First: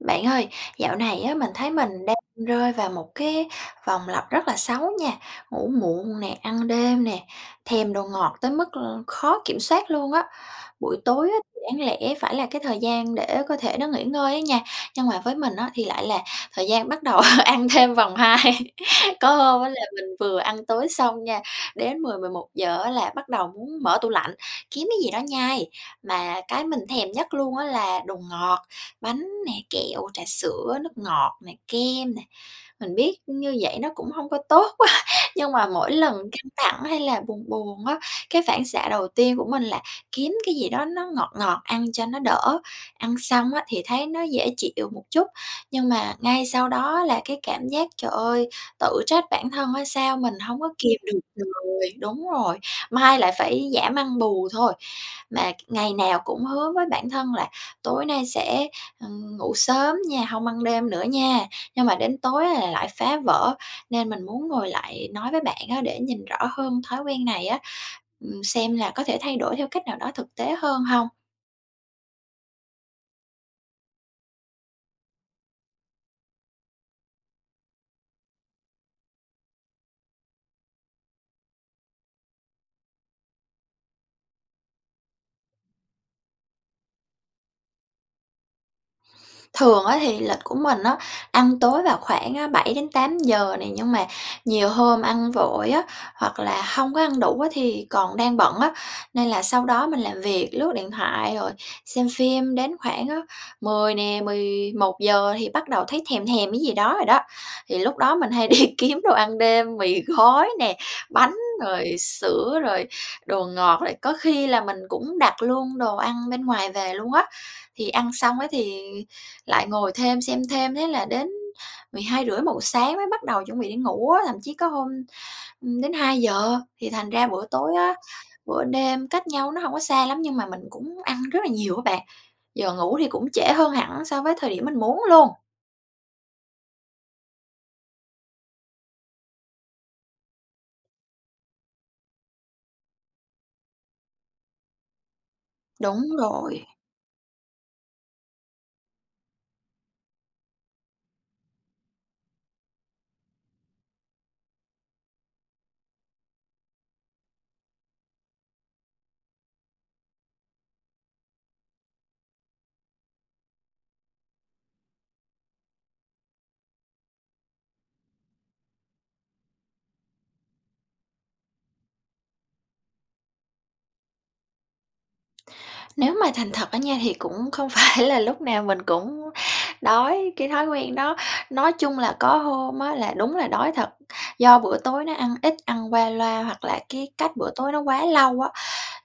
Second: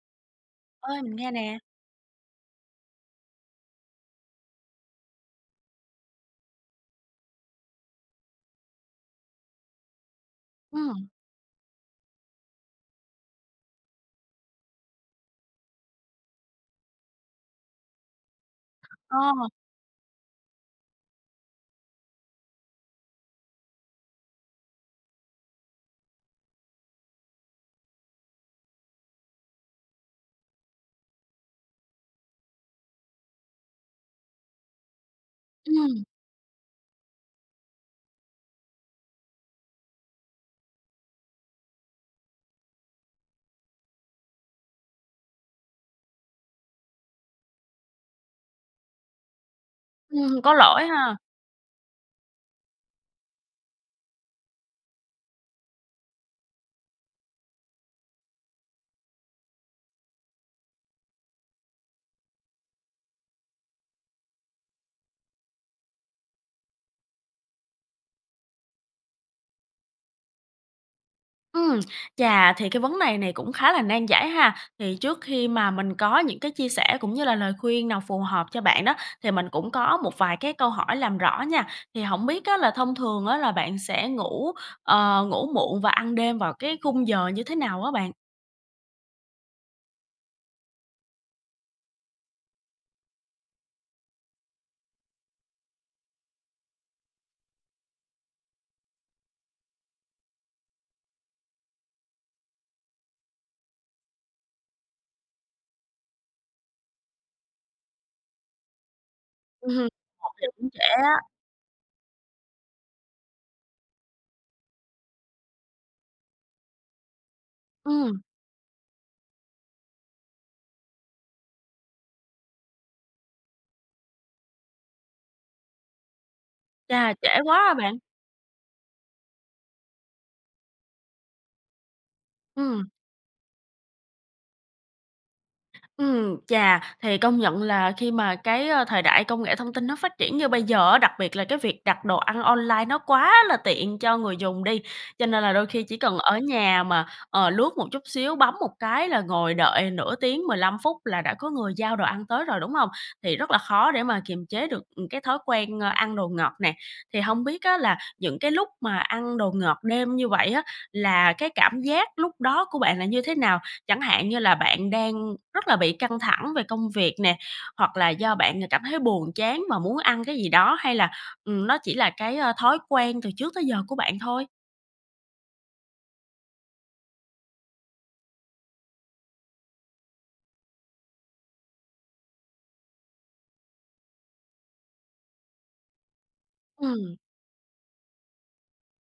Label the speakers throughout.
Speaker 1: Bạn ơi, dạo
Speaker 2: Ơi, mình
Speaker 1: này
Speaker 2: nghe
Speaker 1: á mình
Speaker 2: nè.
Speaker 1: thấy mình đang rơi vào một cái vòng lặp rất là xấu nha, ngủ muộn nè, ăn đêm nè, thèm đồ ngọt tới mức, ơ, khó kiểm soát luôn á. Buổi
Speaker 2: Ừm.
Speaker 1: tối á thì đáng lẽ phải là cái thời gian để cơ thể nó nghỉ ngơi á nha, nhưng mà với mình á thì lại là thời gian bắt đầu ăn thêm vòng 2. Có
Speaker 2: Ờ.
Speaker 1: hôm á là mình vừa ăn tối xong nha, đến 10:00, 11:00 á là bắt đầu muốn mở tủ lạnh, kiếm cái gì đó nhai. Mà cái mình thèm nhất luôn á là đồ ngọt, bánh nè, kẹo, trà sữa, nước ngọt nè, kem nè. Mình biết như vậy nó cũng hông có tốt á, nhưng mà mỗi
Speaker 2: Ừm.
Speaker 1: lần căng thẳng hay là buồn buồn á, cái phản xạ đầu tiên của mình là kiếm cái gì đó nó ngọt ngọt ăn cho nó đỡ. Ăn xong á thì thấy nó dễ chịu một chút, nhưng mà ngay sau đó là cái cảm giác, trời ơi, tự trách bản thân á, sao mình
Speaker 2: Ừm, có
Speaker 1: hông có
Speaker 2: lỗi
Speaker 1: kìm
Speaker 2: ha!
Speaker 1: được người, đúng rồi, mai lại phải giảm ăn bù thôi. Mà ngày nào cũng hứa với bản thân là "Tối nay sẽ, ờ, ngủ sớm nha, hông ăn đêm nữa nha!" Nhưng mà đến tối là lại phá vỡ, nên mình muốn ngồi lại nói với bạn á để nhìn rõ hơn thói quen này á, ừm, xem là có thể thay đổi theo cách nào đó thực tế hơn hông?
Speaker 2: Ừm, chà thì cái vấn này này cũng khá là nan giải ha, thì trước khi mà mình có những cái chia sẻ cũng như là lời khuyên nào phù hợp cho bạn đó, thì mình cũng có một vài cái câu hỏi làm rõ nha. Thì hổng biết á là thông thường á là bạn sẽ ngủ, ờ, ngủ muộn và ăn đêm vào cái khung giờ như thế nào á bạn?
Speaker 1: Thường á thì lịch của mình á, ăn tối vào khoảng, a, 7:00 đến 8:00 nè, nhưng mà nhiều hôm ăn vội á, hoặc là hông có ăn đủ á thì còn đang bận á. Nên là sau đó mình làm việc, lướt điện thoại rồi xem phim đến khoảng á 10:00 nè, 11:00 thì bắt đầu thấy thèm thèm cái gì đó rồi đó. Thì lúc đó mình hay đi kiếm đồ ăn
Speaker 2: Ừm
Speaker 1: đêm,
Speaker 2: hừm,
Speaker 1: mì
Speaker 2: ngủ thì
Speaker 1: gói
Speaker 2: cũng
Speaker 1: nè,
Speaker 2: trễ á.
Speaker 1: bánh, rồi sữa rồi đồ ngọt, rồi có khi là mình cũng đặt luôn đồ ăn bên ngoài về luôn á. Thì ăn
Speaker 2: Ừm.
Speaker 1: xong á thì lại ngồi thêm, xem thêm, thế là đến 12:30-1:00 sáng mới bắt đầu chuẩn bị đi ngủ á, thậm chí có hôm, ừm, đến 2:00 thì thành
Speaker 2: Chà,
Speaker 1: ra
Speaker 2: trễ
Speaker 1: bữa
Speaker 2: quá ha
Speaker 1: tối á,
Speaker 2: bạn.
Speaker 1: bữa đêm cách nhau nó hổng có xa lắm nhưng mà mình cũng ăn rất là nhiều á bạn. Giờ
Speaker 2: Ừm.
Speaker 1: ngủ thì cũng trễ hơn hẳn so với thời điểm mình muốn luôn.
Speaker 2: Ừm, chà! Thì công nhận là khi mà cái, ờ, thời đại công nghệ thông tin nó phát triển như bây giờ á, đặc biệt là cái việc đặt đồ ăn online nó quá là tiện cho người dùng đi, cho nên là đôi khi chỉ
Speaker 1: Đúng
Speaker 2: cần ở
Speaker 1: rồi.
Speaker 2: nhà mà, ờ, lướt một chút xíu, bấm một cái là ngồi đợi nửa tiếng, 15 phút là đã có người giao đồ ăn tới rồi, đúng hông? Thì rất là khó để mà kiềm chế được, ừm, cái thói quen, a, ăn đồ ngọt nè. Thì hông biết á là những cái lúc mà ăn đồ ngọt đêm như vậy á là cái cảm giác lúc đó của bạn là như thế nào? Chẳng hạn như là bạn đang rất là bị căng thẳng về công việc nè? Hoặc là do bạn ng cảm thấy buồn chán và muốn ăn cái gì đó? Hay là, ừm, nó chỉ là cái, a, thói quen từ trước tới giờ của bạn thôi?
Speaker 1: Nếu mà thành thật á nha thì cũng không phải là lúc nào mình cũng đói. Cái thói quen đó, nói chung là có hôm á là đúng là đói thật, do bữa tối nó ăn ít, ăn qua loa hoặc là cái
Speaker 2: Ừm.
Speaker 1: cách bữa tối nó quá lâu á,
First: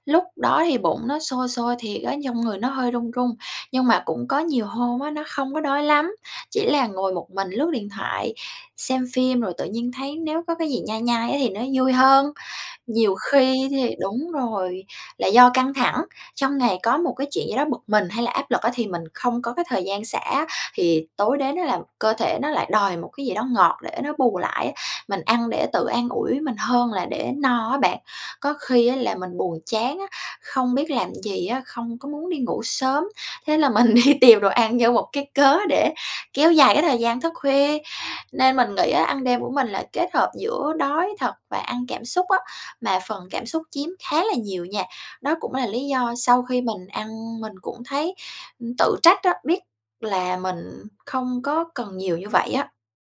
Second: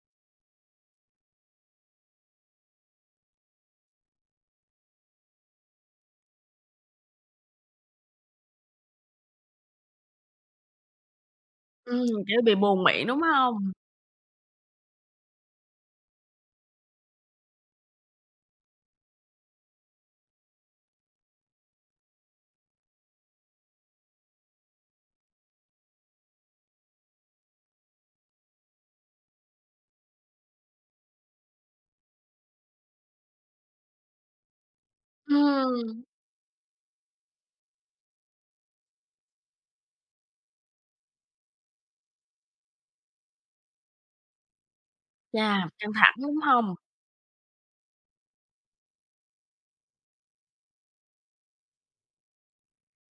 Speaker 1: lúc đó thì bụng nó sôi sôi thiệt á, trong người nó hơi run run. Nhưng mà cũng có nhiều hôm á, nó không có đói lắm, chỉ là ngồi một mình lướt điện thoại, xem phim rồi tự nhiên thấy nếu có cái gì nhai nhai á thì nó vui
Speaker 2: Ừm,
Speaker 1: hơn.
Speaker 2: kiểu, bị buồn miệng,
Speaker 1: Nhiều
Speaker 2: đúng
Speaker 1: khi
Speaker 2: hông?
Speaker 1: thì đúng rồi, là do căng thẳng, trong ngày có một cái chuyện gì đó bực mình hay là áp lực á, thì mình không có cái thời gian xả á, thì tối đến á là cơ thể nó lại đòi một cái gì đó ngọt để nó bù lại á, mình ăn để tự an ủi mình hơn là để no á bạn. Có khi á là mình buồn chán á, không biết làm gì á, không có muốn đi ngủ sớm, thế là mình đi tìm đồ ăn như một cái cớ để
Speaker 2: Ừm.
Speaker 1: kéo dài cái thời gian thức khuya. Nên mình nghĩ á, ăn đêm của mình là kết hợp giữa đói thật và ăn cảm xúc á, mà phần cảm xúc chiếm khá là nhiều nha. Đó cũng là
Speaker 2: Chà!
Speaker 1: lý
Speaker 2: Căng thẳng,
Speaker 1: do
Speaker 2: đúng
Speaker 1: sau khi
Speaker 2: hông?
Speaker 1: mình ăn mình cũng thấy, ừm, tự trách á, biết là mình không có cần nhiều như vậy á.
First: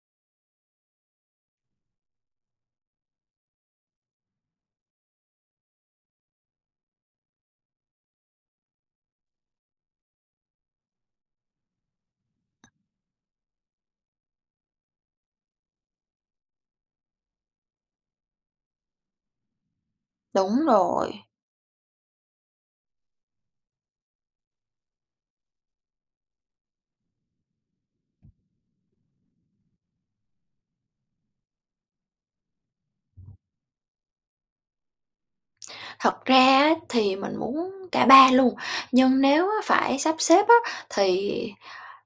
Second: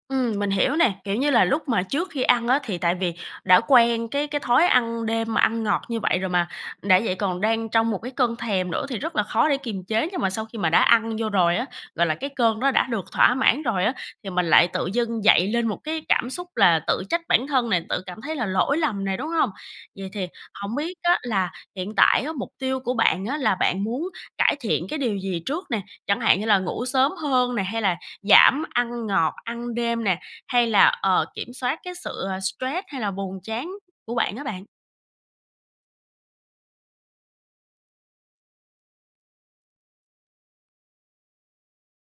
Speaker 2: Ừm, mình hiểu nè, kiểu, như là lúc mà trước khi ăn á thì tại vì đã quen cái cái thói ăn đêm mà ăn ngọt như vậy rồi mà, đã vậy còn đang trong một cái cơn thèm nữa thì rất là khó để kiềm chế nhưng mà sau khi mà đã ăn vô rồi á, gọi là, cái cơn đó đã được thỏa mãn rồi á thì mình lại tự dưng dậy lên một cái cảm xúc là tự trách bản thân nè, tự cảm thấy là lỗi lầm nè, đúng hông? Vậy thì
Speaker 1: Đúng
Speaker 2: hổng biết á
Speaker 1: rồi.
Speaker 2: là hiện tại á mục tiêu của bạn á là bạn muốn cải thiện cái điều gì trước nè? Chẳng hạn như là ngủ sớm hơn nè, hay là giảm ăn ngọt, ăn đêm nè, hay là, ờ, kiểm soát cái sự, ờ, stress hay là buồn chán của bạn á bạn?
Speaker 1: Thật ra á, thì mình muốn cả ba luôn, nhưng nếu phải sắp xếp á thì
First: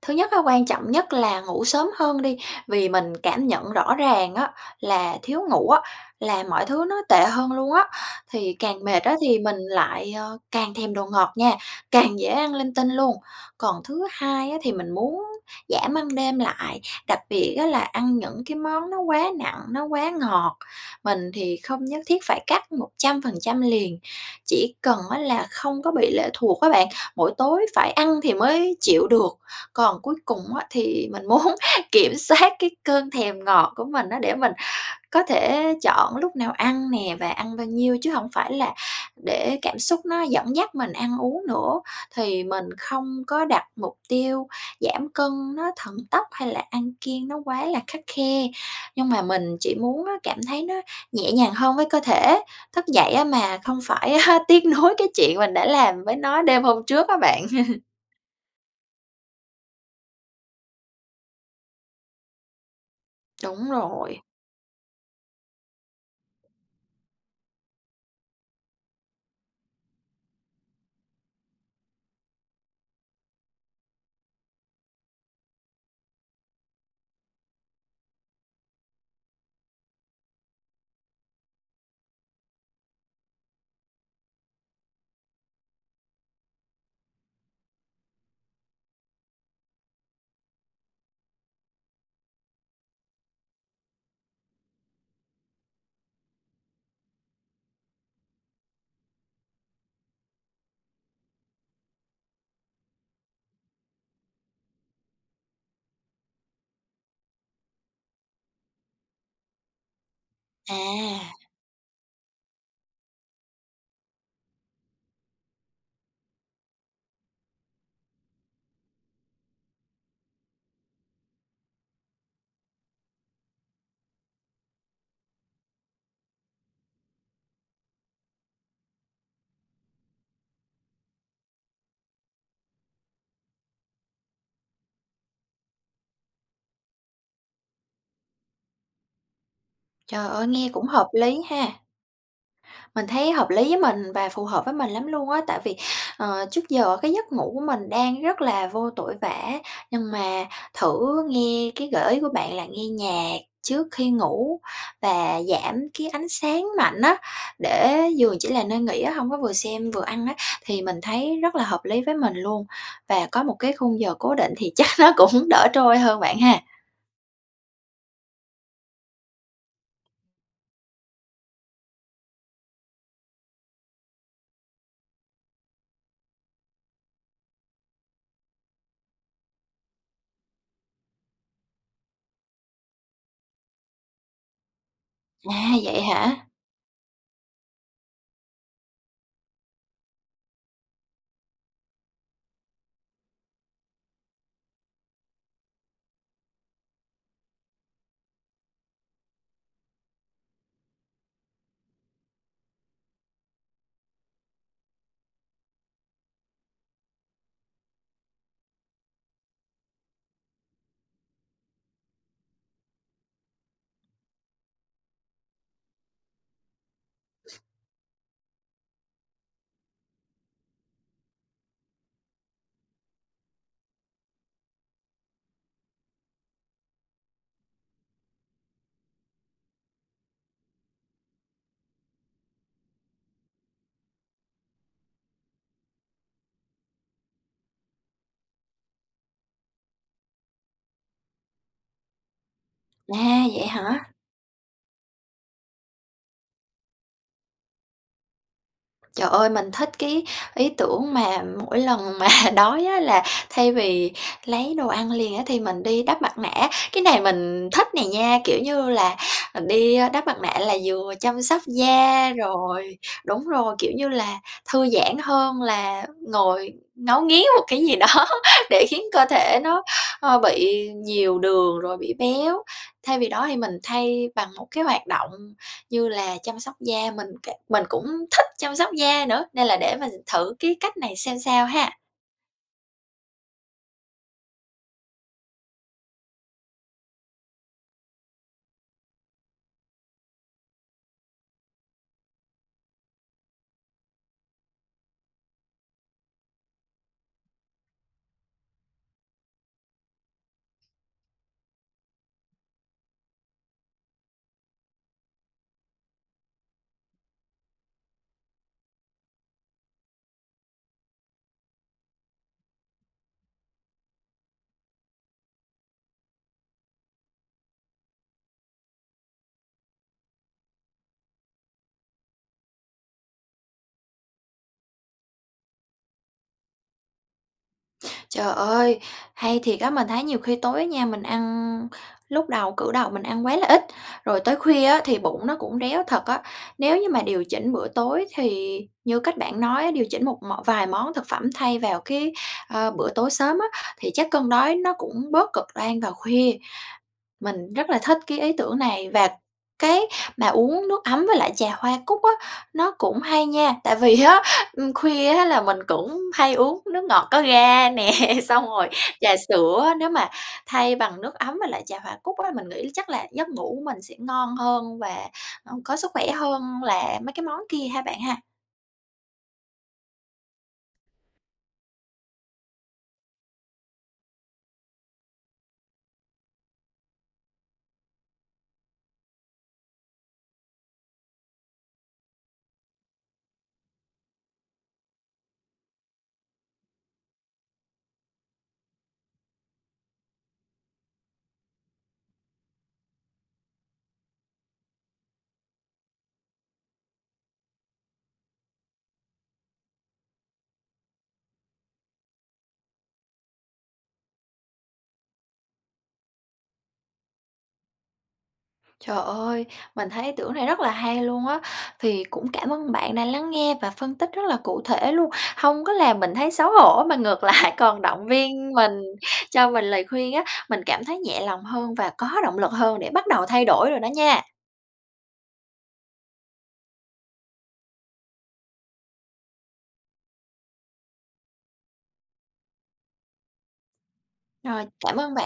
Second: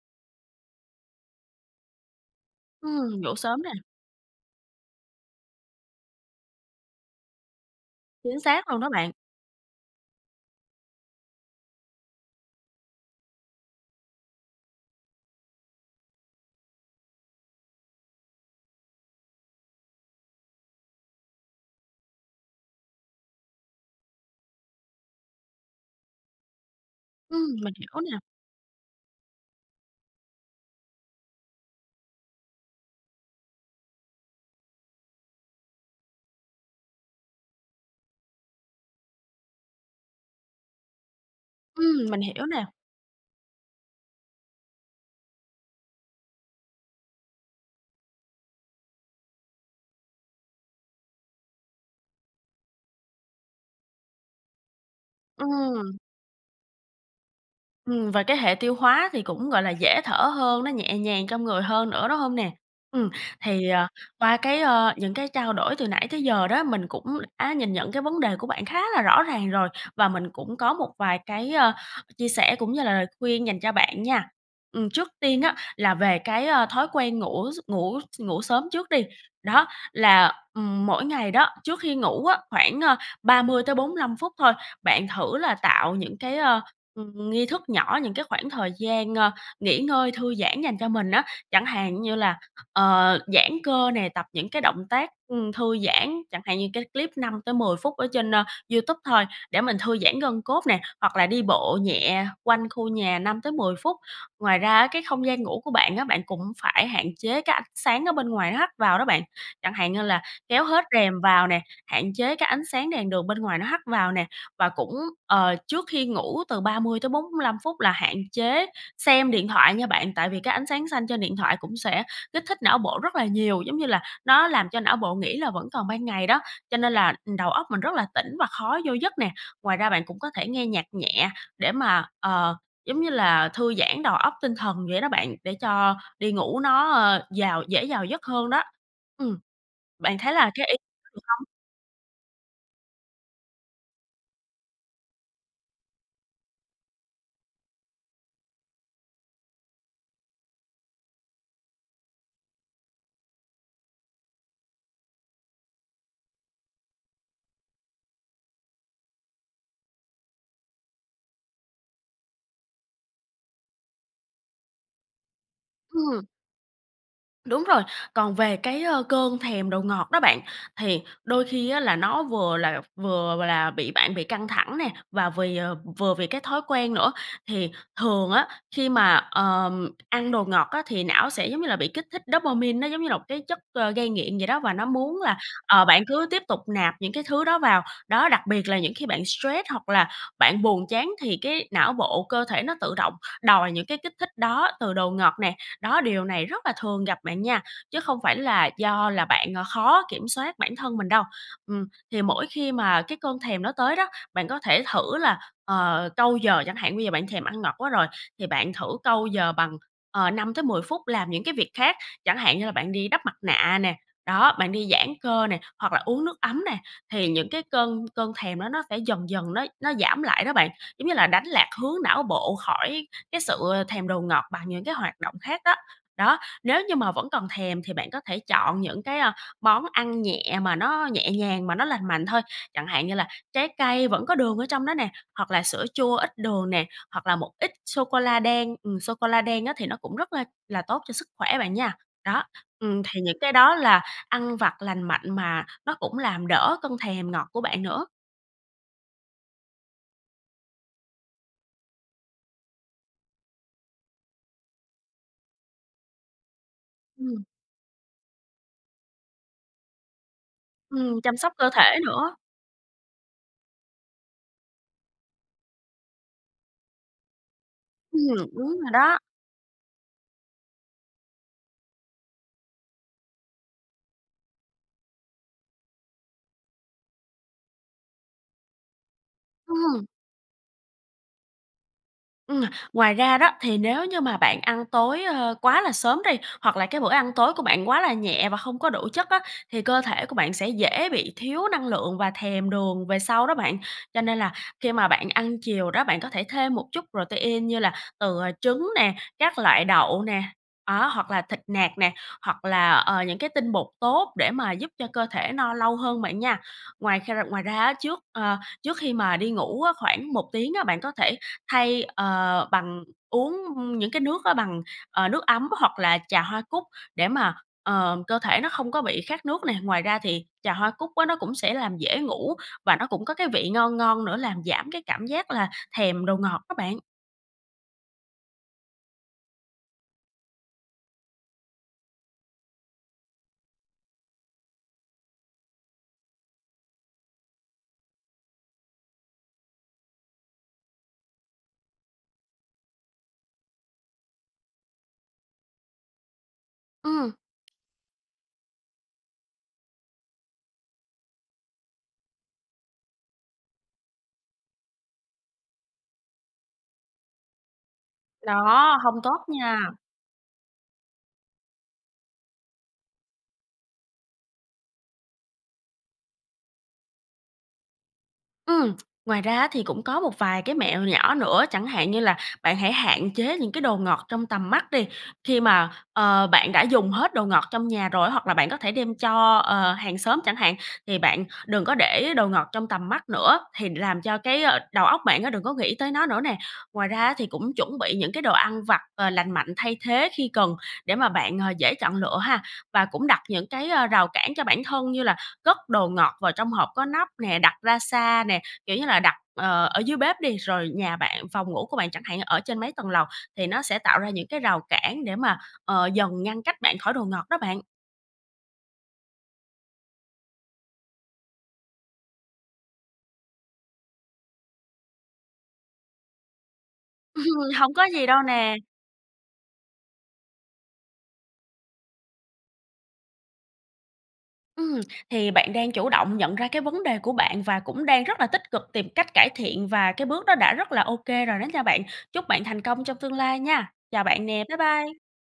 Speaker 1: thứ nhất á, quan trọng nhất là ngủ sớm hơn đi, vì mình
Speaker 2: Ừm, ngủ
Speaker 1: cảm
Speaker 2: sớm nè.
Speaker 1: nhận rõ ràng á là thiếu ngủ á là mọi thứ nó tệ hơn luôn á,
Speaker 2: Chính
Speaker 1: thì
Speaker 2: xác luôn
Speaker 1: càng
Speaker 2: đó
Speaker 1: mệt
Speaker 2: bạn.
Speaker 1: á thì mình lại, à, càng thèm đồ ngọt nha, càng dễ ăn linh tinh luôn. Còn thứ hai á, thì mình muốn giảm ăn đêm lại, đặc biệt á là ăn những cái món nó quá nặng, nó quá ngọt, mình thì không nhất thiết phải cắt 100% liền, chỉ cần á là không có bị lệ thuộc á bạn, mỗi
Speaker 2: Ừm,
Speaker 1: tối
Speaker 2: mình
Speaker 1: phải
Speaker 2: hiểu nè.
Speaker 1: ăn thì mới chịu được. Còn cuối cùng á thì mình muốn kiểm soát cái cơn thèm ngọt của mình á, để mình có thể chọn lúc nào ăn nè và ăn bao nhiêu chứ hổng phải là để cảm xúc nó dẫn dắt mình ăn uống nữa,
Speaker 2: Ừm, mình
Speaker 1: thì
Speaker 2: hiểu
Speaker 1: mình
Speaker 2: nè.
Speaker 1: không có đặt mục tiêu giảm cân nó thần tốc, hay là ăn kiêng nó quá là khắt khe. Nhưng mà mình chỉ muốn á cảm thấy nó nhẹ nhàng hơn với cơ thể. Thức dậy á mà không phải, a, tiếc nuối cái chuyện mình đã
Speaker 2: Ừm.
Speaker 1: làm với nó đêm hôm trước á bạn.
Speaker 2: Ừm, và cái hệ tiêu hóa thì cũng, gọi là, dễ thở hơn, nó nhẹ nhàng trong người hơn nữa, đúng hông nè? Ừm, thì,
Speaker 1: Đúng
Speaker 2: ờ,
Speaker 1: rồi.
Speaker 2: qua cái, ơ, những cái trao đổi từ nãy tới giờ đó, mình cũng đã nhìn nhận cái vấn đề của bạn khá là rõ ràng rồi, và mình cũng có một vài cái, ơ, chia sẻ cũng như là lời khuyên dành cho bạn nha. Ừm, trước tiên á là về cái, a, thói quen ngủ s ngủ s ngủ sớm trước đi, đó, là, ừm, mỗi ngày đó, trước khi ngủ á, khoảng, ơ, 30 tới 45 phút thôi, bạn thử là tạo những cái, ơ, ưm, nghi thức nhỏ, những cái khoảng thời gian, ơ, nghỉ ngơi thư giãn dành cho mình á. Chẳng hạn như là, ờ, giãn cơ nè, tập những cái động tác, ưm, thư giãn, chẳng hạn như cái clip 5 tới 10 phút ở trên, ơ, YouTube thôi để mình thư giãn gân cốt nè, hoặc là đi bộ nhẹ quanh khu nhà 5 tới 10 phút. Ngoài ra á cái không gian ngủ của bạn á, bạn cũng phải hạn chế cái ánh sáng ở bên ngoài nó hắt vào đó bạn, chẳng hạn như là kéo hết rèm
Speaker 1: À.
Speaker 2: vào nè, hạn chế cái ánh sáng đèn đường bên ngoài nó hắt vào nè. Và cũng, ờ, trước khi ngủ từ 30 tới 45 phút là hạn chế xem điện thoại nha bạn, tại vì cái ánh sáng xanh trên điện thoại cũng sẽ kích thích não bộ rất là nhiều, giống như là nó làm cho não bộ nghĩ là vẫn còn ban ngày đó, cho nên là, ừm, đầu óc mình rất là tỉnh và khó vô giấc nè. Ngoài ra bạn cũng có thể nghe nhạc nhẹ để mà, ờ, giống như là thư giãn đầu óc tinh thần vậy đó bạn, để cho đi ngủ nó, ơ, vào dễ vào giấc hơn đó. Ừm, bạn
Speaker 1: Trời
Speaker 2: thấy
Speaker 1: ơi.
Speaker 2: là cái
Speaker 1: Nghe
Speaker 2: ý
Speaker 1: cũng hợp
Speaker 2: [unintelligible] được
Speaker 1: lý
Speaker 2: hông?
Speaker 1: ha. Mình thấy hợp lý với mình và phù hợp với mình lắm luôn á, tại vì, ờ, trước giờ cái giấc ngủ của mình đang rất là vô tội vạ á, nhưng mà thử nghe cái gợi ý của bạn là nghe nhạc trước khi ngủ và giảm cái ánh sáng mạnh á, để giường chỉ là nơi nghỉ á, hông có vừa xem vừa ăn á, thì mình thấy rất là hợp lý với mình luôn. Và có một cái khung giờ cố định thì chắc nó cũng đỡ trôi hơn
Speaker 2: Ừm.
Speaker 1: bạn ha.
Speaker 2: Đúng rồi, còn về cái, ơ, cơn thèm đồ ngọt đó bạn, thì đôi khi á là nó vừa là vừa là bị bạn bị căng thẳng nè, và vì, ờ vừa vì cái thói quen nữa. Thì thường á khi mà, ờ, ăn đồ ngọt á thì não sẽ giống như là bị kích thích dopamin, nó giống như là một cái chất, ờ, gây nghiện vậy đó, và nó muốn là,
Speaker 1: À,
Speaker 2: ờ,
Speaker 1: vậy
Speaker 2: bạn cứ tiếp
Speaker 1: hả?
Speaker 2: tục nạp những cái thứ đó vào. Đó, đặc biệt là những khi bạn stress hoặc là bạn buồn chán thì cái não bộ, cơ thể nó tự động đòi những cái kích thích đó từ đồ ngọt nè. Đó, điều này rất là thường gặp bạn nha, chứ không phải là do là bạn, ờ, khó kiểm soát bản thân mình đâu. Ừm, thì mỗi khi mà cái cơn thèm nó tới đó, bạn có thể thử là, ờ, câu giờ chẳng hạn, bây giờ bạn thèm ăn ngọt quá rồi thì bạn thử câu giờ bằng, ờ, 5 tới 10 phút làm những cái việc khác. Chẳng hạn như là bạn đi đắp mặt nạ nè, đó, bạn đi giãn cơ nè, hoặc là uống nước ấm nè, thì những cái cơn cơn thèm đó nó sẽ dần dần nó nó giảm lại đó bạn. Giống như là đánh lạc hướng não bộ khỏi cái sự thèm đồ ngọt bằng những cái hoạt động khác á. Đó, nếu như mà vẫn còn thèm thì bạn có thể chọn những cái, ơ, món ăn nhẹ mà nó nhẹ nhàng mà nó lành mạnh thôi, chẳng hạn như là trái cây vẫn có đường ở trong đó nè, hoặc là sữa chua ít đường nè, hoặc là một ít sô cô la đen. Ừm, sô cô la đen á thì nó cũng rất là là tốt cho sức khỏe bạn nha. Đó, ừm,
Speaker 1: À,
Speaker 2: thì những cái
Speaker 1: vậy
Speaker 2: đó là
Speaker 1: hả?
Speaker 2: ăn vặt lành mạnh mà nó cũng làm đỡ cơn thèm ngọt của bạn nữa.
Speaker 1: Trời ơi, mình thích cái ý tưởng mà mỗi lần mà đói á là thay vì lấy đồ ăn liền á thì mình đi đắp mặt nạ, cái này
Speaker 2: Ừm.
Speaker 1: mình thích này nha, kiểu như là, à, đi đắp mặt nạ là vừa
Speaker 2: Ừm, chăm
Speaker 1: chăm
Speaker 2: sóc
Speaker 1: sóc
Speaker 2: cơ thể
Speaker 1: da,
Speaker 2: nữa.
Speaker 1: rồi đúng rồi, kiểu như là, thư giãn hơn là ngồi ngấu nghiến một cái gì đó
Speaker 2: Ừm, đúng
Speaker 1: để
Speaker 2: rồi
Speaker 1: khiến
Speaker 2: đó.
Speaker 1: cơ thể nó, ơ, bị nhiều đường, rồi bị béo. Thay vì đó thì mình thay bằng một cái hoạt động, như là, chăm sóc da, mình c mình cũng thích chăm sóc da nữa, nên là để
Speaker 2: Ừm.
Speaker 1: mình thử cái cách này xem sao ha.
Speaker 2: Ừm, ngoài ra đó, thì nếu như mà bạn ăn tối, ơ, quá là sớm đi, hoặc là cái bữa ăn tối của bạn quá là nhẹ và không có đủ chất á, thì cơ thể của bạn sẽ dễ bị thiếu năng lượng và thèm đường về sau đó bạn. Cho nên là khi mà bạn ăn chiều đó, bạn có thể thêm một chút protein, như là, từ, ờ, trứng nè, các loại đậu nè, đó, hoặc là thịt nạc nè, hoặc là, ờ, những cái tinh bột tốt để mà giúp cho cơ thể no lâu hơn bạn nha. Ngoài kh ngoài ra á, trước, a, trước khi mà đi ngủ á, khoảng 1 tiếng á, bạn có thể thay, ờ, bằng uống những cái nước á bằng, ờ, nước ấm, hoặc là trà hoa cúc để mà, ờ, cơ thể nó không có bị khát nước này. Ngoài ra thì trà hoa cúc á nó cũng sẽ làm dễ ngủ và nó cũng có cái vị ngon ngon nữa làm giảm cái cảm giác là thèm đồ ngọt á bạn.
Speaker 1: Trời ơi, hay thiệt á, mình thấy nhiều khi tối á nha, mình ăn lúc đầu cử đầu mình ăn quá là ít, rồi tới khuya á thì bụng nó cũng réo thật á. Nếu như mà điều chỉnh bữa tối thì như cách bạn nói á, điều chỉnh một mọn vài món thực phẩm thay vào cái, ờ, bữa tối sớm á, thì chắc cơn đói nó cũng bớt cực đoan vào khuya.
Speaker 2: Ừm.
Speaker 1: Mình rất là thích cái ý tưởng này và cái mà uống nước ấm với lại trà hoa cúc á nó cũng hay nha tại vì á, ừm, khuya á là mình cũng hay uống nước ngọt có ga nè, xong rồi
Speaker 2: Đó, hông
Speaker 1: trà
Speaker 2: tốt nha.
Speaker 1: sữa á. Nếu mà thay bằng nước ấm với lại trà hoa cúc á, mình nghĩ chắc là giấc ngủ mình sẽ ngon hơn và, ưm, có sức khỏe hơn là mấy cái món kia ha bạn ha.
Speaker 2: Ừm. Ngoài ra á thì cũng có một vài cái mẹo nhỏ nữa, chẳng hạn như là bạn hãy hạn chế những cái đồ ngọt trong tầm mắt đi. Khi mà, ờ, bạn đã dùng hết đồ ngọt trong nhà rồi, hoặc là bạn có thể đem cho, ờ, hàng xóm chẳng hạn, thì bạn đừng có để đồ ngọt trong tầm mắt nữa, thì làm cho cái, ờ, đầu óc bạn á đừng có nghĩ tới nó nữa nè. Ngoài ra á thì cũng chuẩn bị những cái đồ ăn vặt, ờ, lành mạnh thay thế khi cần để mà bạn, à, dễ chọn lựa ha. Và cũng đặt những cái, ơ, rào cản cho bản thân như là cất đồ ngọt vào trong hộp có nắp nè, đặt ra xa nè, kiểu như là, đặt, ờ, ở dưới bếp đi, rồi nhà bạn, phòng ngủ của bạn chẳng hạn, ở trên mấy tầng lầu thì nó sẽ tạo ra những cái rào cản để mà, ờ, dần ngăn cách bạn khỏi đồ ngọt đó bạn.
Speaker 1: Trời ơi, mình thấy ý tưởng này rất là hay luôn á. Thì cũng cảm ơn bạn đã lắng nghe và phân tích rất là cụ thể luôn, hông có làm mình thấy xấu hổ mà ngược lại
Speaker 2: Hổng
Speaker 1: còn
Speaker 2: có gì
Speaker 1: động
Speaker 2: đâu
Speaker 1: viên
Speaker 2: nè!
Speaker 1: mình, cho mình lời khuyên á, mình cảm thấy nhẹ lòng hơn và có động lực hơn để bắt đầu thay đổi rồi đó nha.
Speaker 2: Ừm, thì bạn đang chủ động nhận ra cái vấn đề của bạn và cũng đang rất là tích cực tìm cách cải thiện và cái bước đó đã rất là OK rồi đó nha bạn. Chúc bạn thành công trong tương lai nha. Chào bạn nè, bye
Speaker 1: Rồi,
Speaker 2: bye!
Speaker 1: cảm ơn bạn!